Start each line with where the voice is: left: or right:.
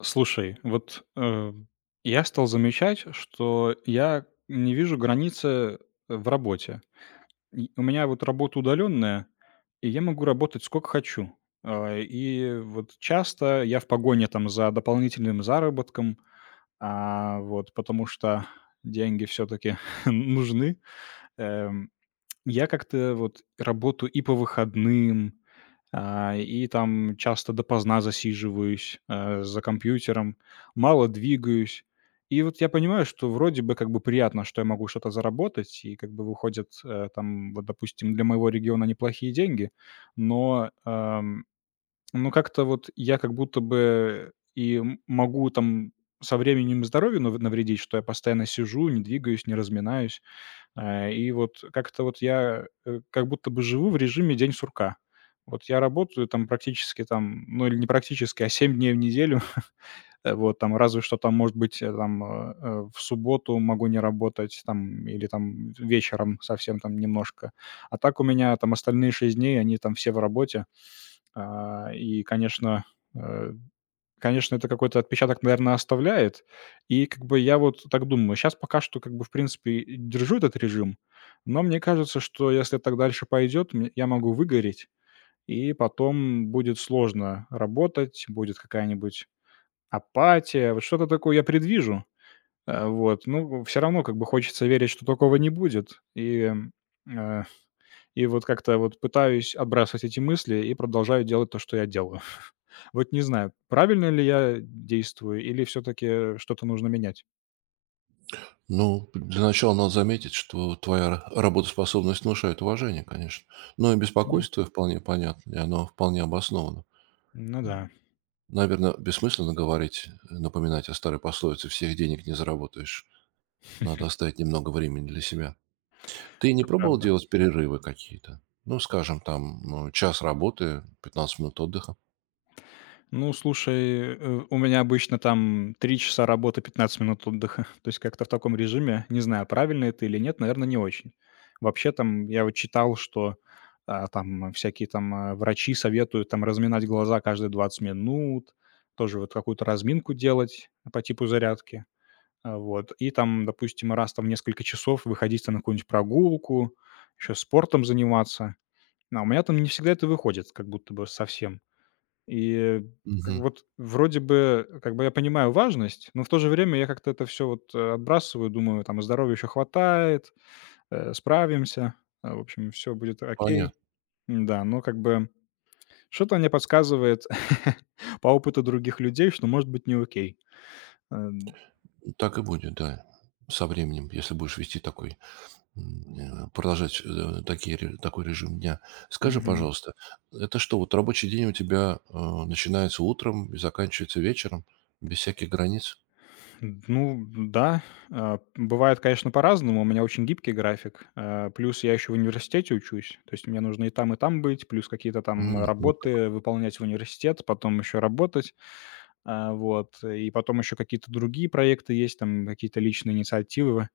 left: Слушай, вот, я стал замечать, что я не вижу границы в работе. И у меня вот работа удаленная, и я могу работать сколько хочу. А, и вот часто я в погоне там за дополнительным заработком, вот, потому что деньги все таки нужны. Эм. Я как-то вот работаю и по выходным, и там часто допоздна засиживаюсь, за компьютером, мало двигаюсь. И вот я понимаю, что вроде бы как бы приятно, что я могу что-то заработать, и как бы выходят, там, вот, допустим, для моего региона неплохие деньги, но, ну, как-то вот я как будто бы могу там со временем и здоровью навредить, что я постоянно сижу, не двигаюсь, не разминаюсь. А, и вот как-то вот я, как будто бы живу в режиме день сурка. Вот я работаю там практически там, ну, или не практически, а 7 дней в неделю. Вот там разве что там, может быть, там, в субботу могу не работать там или там вечером совсем там немножко. А так у меня там остальные 6 дней, они там все в работе. А, и, э конечно, это какой-то отпечаток, наверное, оставляет. И как бы я вот так думаю, сейчас пока что как бы, в принципе, и держу этот режим, но мне кажется, что если так дальше пойдет, я могу выгореть, и потом будет сложно работать, будет какая-нибудь апатия. Вот что-то такое я предвижу. Вот. Ну, все равно как бы хочется верить, что такого не будет. Э И вот как-то вот пытаюсь отбрасывать эти мысли и продолжаю делать то, что я делаю. Вот не знаю, правильно ли я действую или все таки что-то нужно менять.
right: Ну, для начала надо заметить, что твоя работоспособность внушает уважение, конечно. Но и
left: М.
right: беспокойство вполне понятно, и оно вполне обосновано.
left: Ну
right: Ну,
left: да,
right: наверное, бессмысленно говорить, напоминать о старой пословице «всех денег не заработаешь». Надо оставить немного времени для себя. Ты не
left: это
right: пробовал
left: правда.
right: делать перерывы какие-то? Ну, скажем, там ну, час работы, 15 минут отдыха.
left: Ну, слушай, у меня обычно там 3 часа работы, 15 минут отдыха. То есть как-то в таком режиме. Не знаю, правильно это или нет, наверное, не очень. Вообще там я вот читал, что там всякие там врачи советуют там разминать глаза каждые 20 минут, тоже вот какую-то разминку делать по типу зарядки. А, вот. И там, допустим, раз там в несколько часов выходить там на какую-нибудь прогулку, еще спортом заниматься. А у меня там не всегда это выходит, как будто бы совсем. И как
right: Мгм.
left: вот вроде бы, как бы я понимаю важность, но в то же время я как-то это все вот, отбрасываю, думаю, там здоровья еще хватает, справимся, в общем, все будет окей.
right: Понятно.
left: Да, но как бы что-то мне подсказывает по опыту других людей, что может быть не окей. Эм,
right: Так и будет, да, со временем, если будешь вести такой продолжать, такие ре такой режим дня. Скажи,
left: мгм.
right: пожалуйста, это что, вот рабочий день у тебя, начинается утром и заканчивается вечером, без всяких границ?
left: Ну да, бывает, конечно, по-разному. У меня очень гибкий график. А, плюс я еще в университете учусь. То есть мне нужно и там быть, плюс какие-то там
right: М, вот как.
left: работы выполнять в университет, потом еще работать. А, вот. И потом еще какие-то другие проекты есть, там какие-то личные инициативы.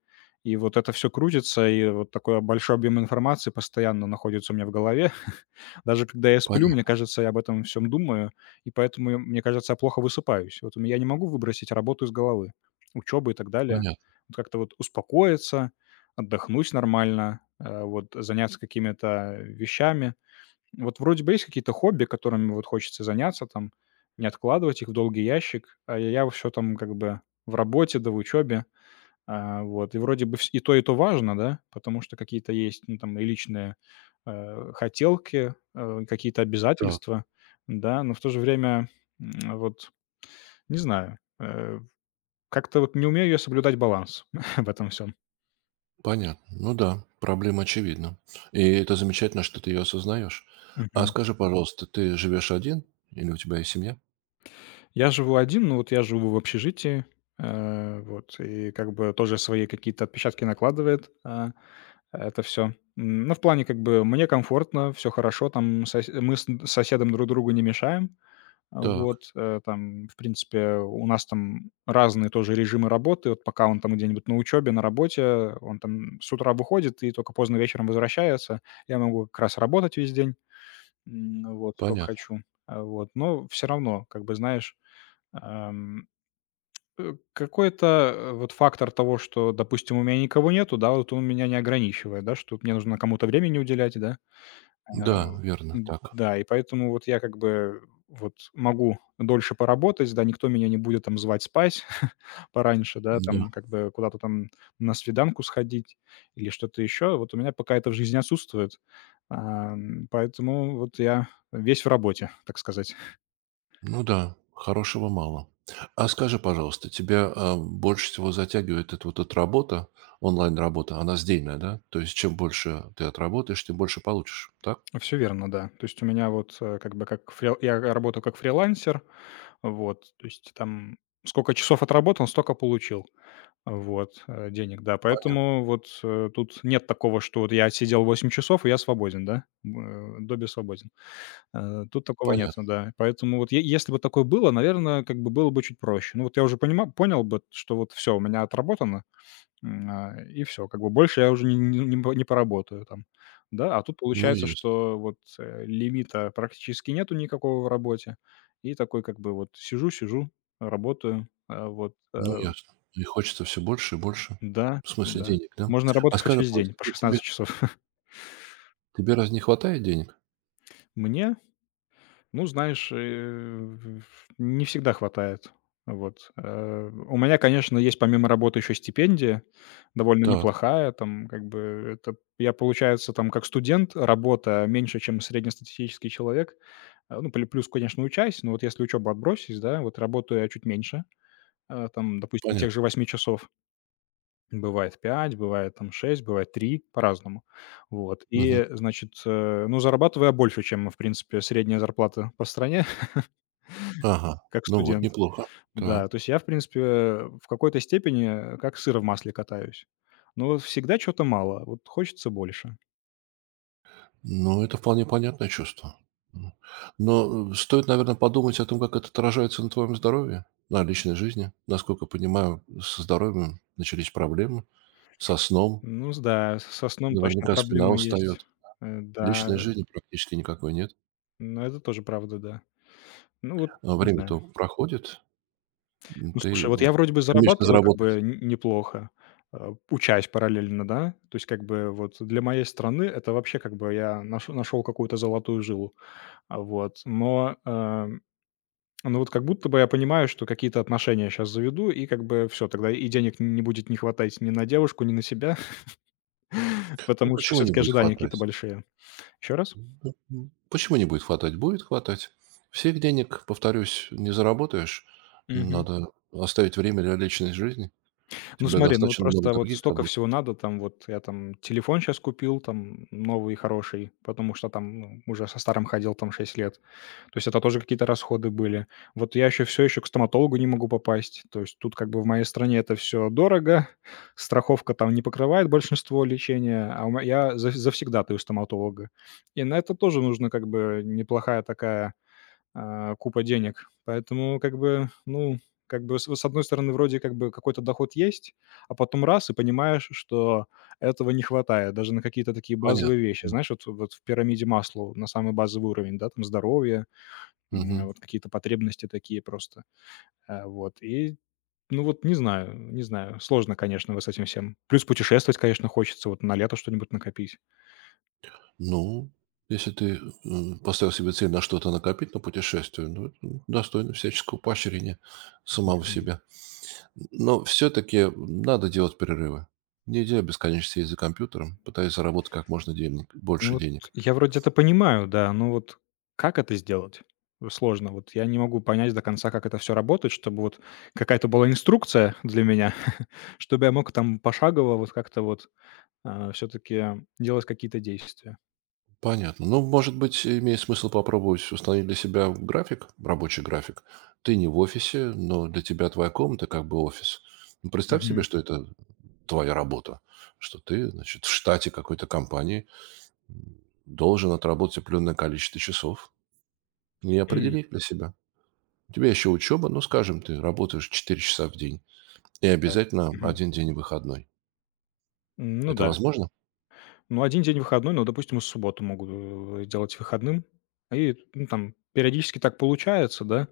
left: И вот это все крутится, и вот такой большой объем информации постоянно находится у меня в голове. Даже когда я сплю, мне
right: Понятно,
left: кажется, я об этом всем думаю, и поэтому, мне кажется, я плохо высыпаюсь. Вот я не могу выбросить работу из головы, учёбу и так далее.
right: понятно.
left: Вот как-то вот успокоиться, отдохнуть нормально, вот заняться какими-то вещами. Вот вроде бы есть какие-то хобби, которыми вот хочется заняться там, не откладывать их в долгий ящик, а я все там как бы в работе да в учебе. А, вот. И вроде бы вс и то важно, да, потому что какие-то есть, ну, там и личные, хотелки, какие-то
right: Так,
left: обязательства, да, но в то же время, вот не знаю, как-то вот не умею я соблюдать баланс в этом всем.
right: понятно. Ну да, проблема очевидна. И это замечательно, что ты ее осознаешь. А
left: Мгм.
right: скажи, пожалуйста, ты живешь один или у тебя есть семья?
left: Я живу один, но вот я живу в общежитии, вот, и как бы тоже свои какие-то отпечатки накладывает, это все, ну, в плане как бы мне комфортно, все хорошо, там сос мы с соседом друг другу не мешаем. А,
right: Так,
left: вот, там, в принципе, у нас там разные тоже режимы работы. Вот пока он там где-нибудь на учебе, на работе, он там с утра выходит и только поздно вечером возвращается. Я могу как раз работать весь день, вот сколько
right: понятно.
left: хочу. А, вот, но все равно, как бы, знаешь, ам, какой-то вот фактор того, что, допустим, у меня никого нету, да, вот он меня не ограничивает, да, что вот мне нужно кому-то времени уделять, да. Э,
right: Да, верно, так.
left: да, и поэтому вот я как бы вот могу дольше поработать, да, никто меня не будет там звать спать пораньше, да,
right: Да.
left: там как бы куда-то там на свиданку сходить или что-то еще. Вот у меня пока это в жизни отсутствует. Поэтому вот я весь в работе, так сказать.
right: Ну да, хорошего мало. А скажи, пожалуйста, тебя больше всего затягивает эта вот эта работа, онлайн-работа, она сдельная, да? То есть чем больше ты отработаешь, тем больше получишь, так?
left: Все верно, да. То есть у меня вот как бы я работаю как фрилансер, вот, то есть там сколько часов отработал, столько получил. Вот, денег, да. Поэтому вот, тут нет такого, что вот я сидел 8 часов, и я свободен, да? Добби свободен. Тут такого нет,
right: Понятно.
left: да. Поэтому вот если бы такое было, наверное, как бы было бы чуть проще. Ну вот я уже понял бы, что вот все, у меня отработано, и все, как бы больше я уже не поработаю там. Да, а тут
right: Ну
left: получается,
right: ясно,
left: что вот лимита практически нету никакого в работе. И такой как бы вот сижу-сижу, работаю,
right: ну ясно. И хочется все больше и больше.
left: да,
right: В смысле
left: да.
right: денег, да?
left: Можно
right: А
left: работать хоть
right: скажи,
left: весь день
right: пожалуйста,
left: по 16 часов.
right: тебе разве не хватает денег?
left: Мне, ну, знаешь, не всегда хватает. Вот. У меня, конечно, есть помимо работы еще стипендия, довольно
right: Так,
left: неплохая. Там как бы это я, получается, там как студент, работа меньше, чем среднестатистический человек. Ну, плюс, конечно, учась, но вот если учебу отбросить, да, вот работаю я чуть меньше, там, допустим, тех
right: понятно.
left: же 8 часов. Бывает 5, бывает там 6, бывает 3 по-разному. Вот.
right: Мгм.
left: И, значит, ну, зарабатываю я больше, чем, в принципе, средняя зарплата по стране,
right: Ага,
left: как
right: ну вот,
left: студент.
right: неплохо.
left: Да,
right: Так.
left: то есть я, в принципе, в какой-то степени, как сыр в масле катаюсь. Но вот всегда чё-то мало, вот хочется больше.
right: Ну, это вполне понятное чувство. М. Но, стоит, наверное, подумать о том, как это отражается на твоем здоровье, на личной жизни. Насколько понимаю, со здоровьем начались проблемы, со сном.
left: Ну с да, со сном точно
right: Наверняка спина
left: проблемы есть.
right: устает.
left: Да,
right: Личной жизни практически никакой нет.
left: но это тоже правда, да. Ну вот,
right: А
left: не знаю.
right: время-то проходит, м,
left: Ну,
right: ты,
left: слушай, вот я
right: м,
left: вроде бы
right: стремишься
left: зарабатываю как
right: заработать.
left: бы н неплохо, учась параллельно, да. То есть как бы вот для моей страны это вообще как бы я нашел какую-то золотую жилу. А, вот, но вот как будто бы я понимаю, что какие-то отношения сейчас заведу, и как бы все тогда и денег не будет не хватать ни на девушку, ни на себя,
right: Ну,
left: потому что
right: почему
left: все
right: не
left: таки
right: будет
left: ожидания какие-то
right: хватать?
left: большие. Еще раз?
right: М, почему не будет хватать? Будет хватать. Всех денег, повторюсь, не заработаешь.
left: Мгм.
right: Надо оставить время для личной жизни. У
left: Ну
right: тебя
left: смотри, ну вот
right: достаточно много
left: просто вот
right: других
left: столько
right: забот.
left: всего надо, там вот я там телефон сейчас купил, там новый хороший, потому что там, ну, уже со старым ходил там 6 лет. То есть это тоже какие-то расходы были. Вот я еще все еще к стоматологу не могу попасть. То есть тут как бы в моей стране это все дорого, страховка там не покрывает большинство лечения, а у ме я за завсегдатаю стоматолога. И на это тоже нужно как бы неплохая такая купа денег. Поэтому как бы, ну, как бы с одной стороны вроде как бы какой-то доход есть, а потом раз и понимаешь, что этого не хватает даже на какие-то такие
right: Понятно.
left: базовые вещи. Знаешь, вот в пирамиде Маслоу на самый базовый уровень, да, там здоровье,
right: Мгм.
left: вот какие-то потребности такие просто. А, вот и, ну, вот не знаю, сложно, конечно, вот с этим всем. Плюс путешествовать, конечно, хочется, вот на лето что-нибудь накопить.
right: Ну, если ты, поставил себе цель на что-то накопить на путешествие, ну, это достойно всяческого поощрения самого себя. Но все-таки надо делать перерывы. Нельзя бесконечно сидеть за компьютером, пытаясь заработать как можно денег,
left: Ну
right: больше
left: вот
right: денег.
left: я вроде это понимаю, да, но вот как это сделать? Сложно. Вот я не могу понять до конца, как это все работает, чтобы вот какая-то была инструкция для меня, чтобы я мог там пошагово вот как-то вот все-таки делать какие-то действия.
right: Понятно. Ну, может быть, имеет смысл попробовать установить для себя график, рабочий график. Ты не в офисе, но для тебя твоя комната как бы офис. Ну, представь себе,
left: Мгм.
right: что это твоя работа, что ты, значит, в штате какой-то компании м, должен отработать определенное количество часов. И
left: М,
right: определи для себя. У тебя еще учеба, ну, скажем, ты работаешь 4 часа в день и
left: Так.
right: обязательно
left: Мгм.
right: один день выходной.
left: Ну
right: Это
left: да.
right: возможно?
left: Ну один день выходной, ну допустим, и субботу могут делать выходным. И ну, там периодически так получается, да.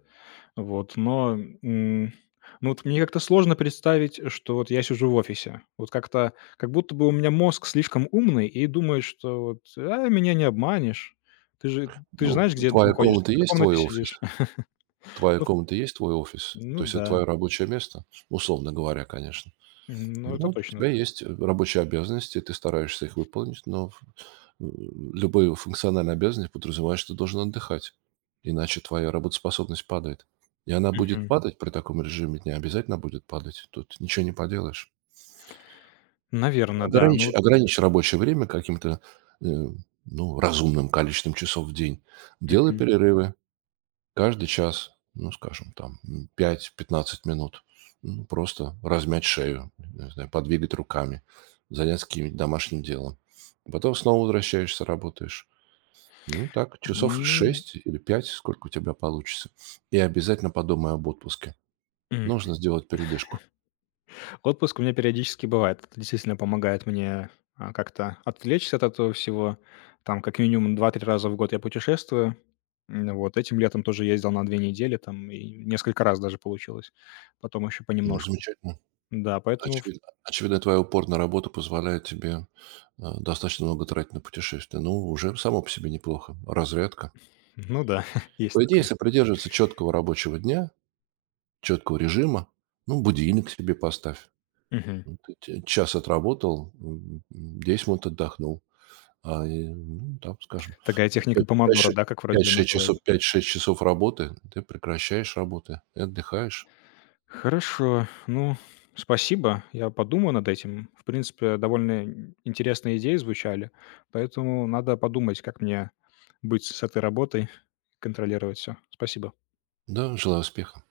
left: Вот, но, м, ну, вот мне как-то сложно представить, что вот я сижу в офисе. Вот как-то, как будто бы у меня мозг слишком умный и думает, что вот: «А, меня не обманешь. Ты же знаешь,
right: Ну,
left: где ты
right: твоя
left: находишься.
right: комната
left: Ты в
right: есть
left: комнате
right: твой
left: сидишь».
right: офис? Твоя
left: Ну,
right: комната есть твой офис?
left: ну
right: То есть это
left: да.
right: твое рабочее место? Условно говоря, конечно.
left: Мгм. Ну,
right: Ну,
left: это
right: вот у
left: точно,
right: тебя
left: да.
right: есть, рабочие обязанности, ты стараешься их выполнить, любые функциональные обязанности подразумевают, что ты должен отдыхать, иначе твоя работоспособность падает. И она будет
left: Мгм.
right: падать при таком режиме дня, обязательно будет падать. Тут ничего не поделаешь.
left: Да. Ну
right: Ограничь
left: вот.
right: ограничь рабочее время каким-то, э, ну, разумным количеством часов в день. Делай
left: Мгм.
right: перерывы. Каждый час, ну, скажем, там, 5-15 минут, ну, просто размять шею, не знаю, подвигать руками, заняться каким-нибудь домашним делом. Потом снова возвращаешься, работаешь. Ну и так, часов
left: Ну.
right: 6 или 5, сколько у тебя получится. И обязательно подумай об отпуске. Нужно сделать передышку.
left: Отпуск у меня периодически бывает. Это действительно помогает мне, как-то отвлечься от этого всего. Там как минимум 2-3 раза в год я путешествую. Вот этим летом тоже ездил на 2 недели там и несколько раз даже получилось. Потом еще
right: Ну,
left: понемножку.
right: замечательно.
left: Да, поэтому в
right: Очевидно, очевидно, твоя упорная работа позволяет тебе достаточно много тратить на путешествия. Ну, уже само по себе неплохо. Разрядка.
left: ну да, есть
right: По идее,
left: такое.
right: если придерживаться четкого рабочего дня, Четкого режима. Ну, будильник себе поставь.
left: Мгм.
right: Ну, ты те час отработал, 10 минут отдохнул. Ну, там, скажем,
left: Такая техника
right: пять
left: «Помодоро», да, как вроде ее
right: шесть
left: называют?
right: пять-шесть часов работы, ты прекращаешь работы и отдыхаешь.
left: Хорошо. Ну, спасибо. Я подумаю над этим. В принципе, довольно интересные идеи звучали, поэтому надо подумать, как мне быть с этой работой, контролировать все. Спасибо.
right: Да, желаю успеха.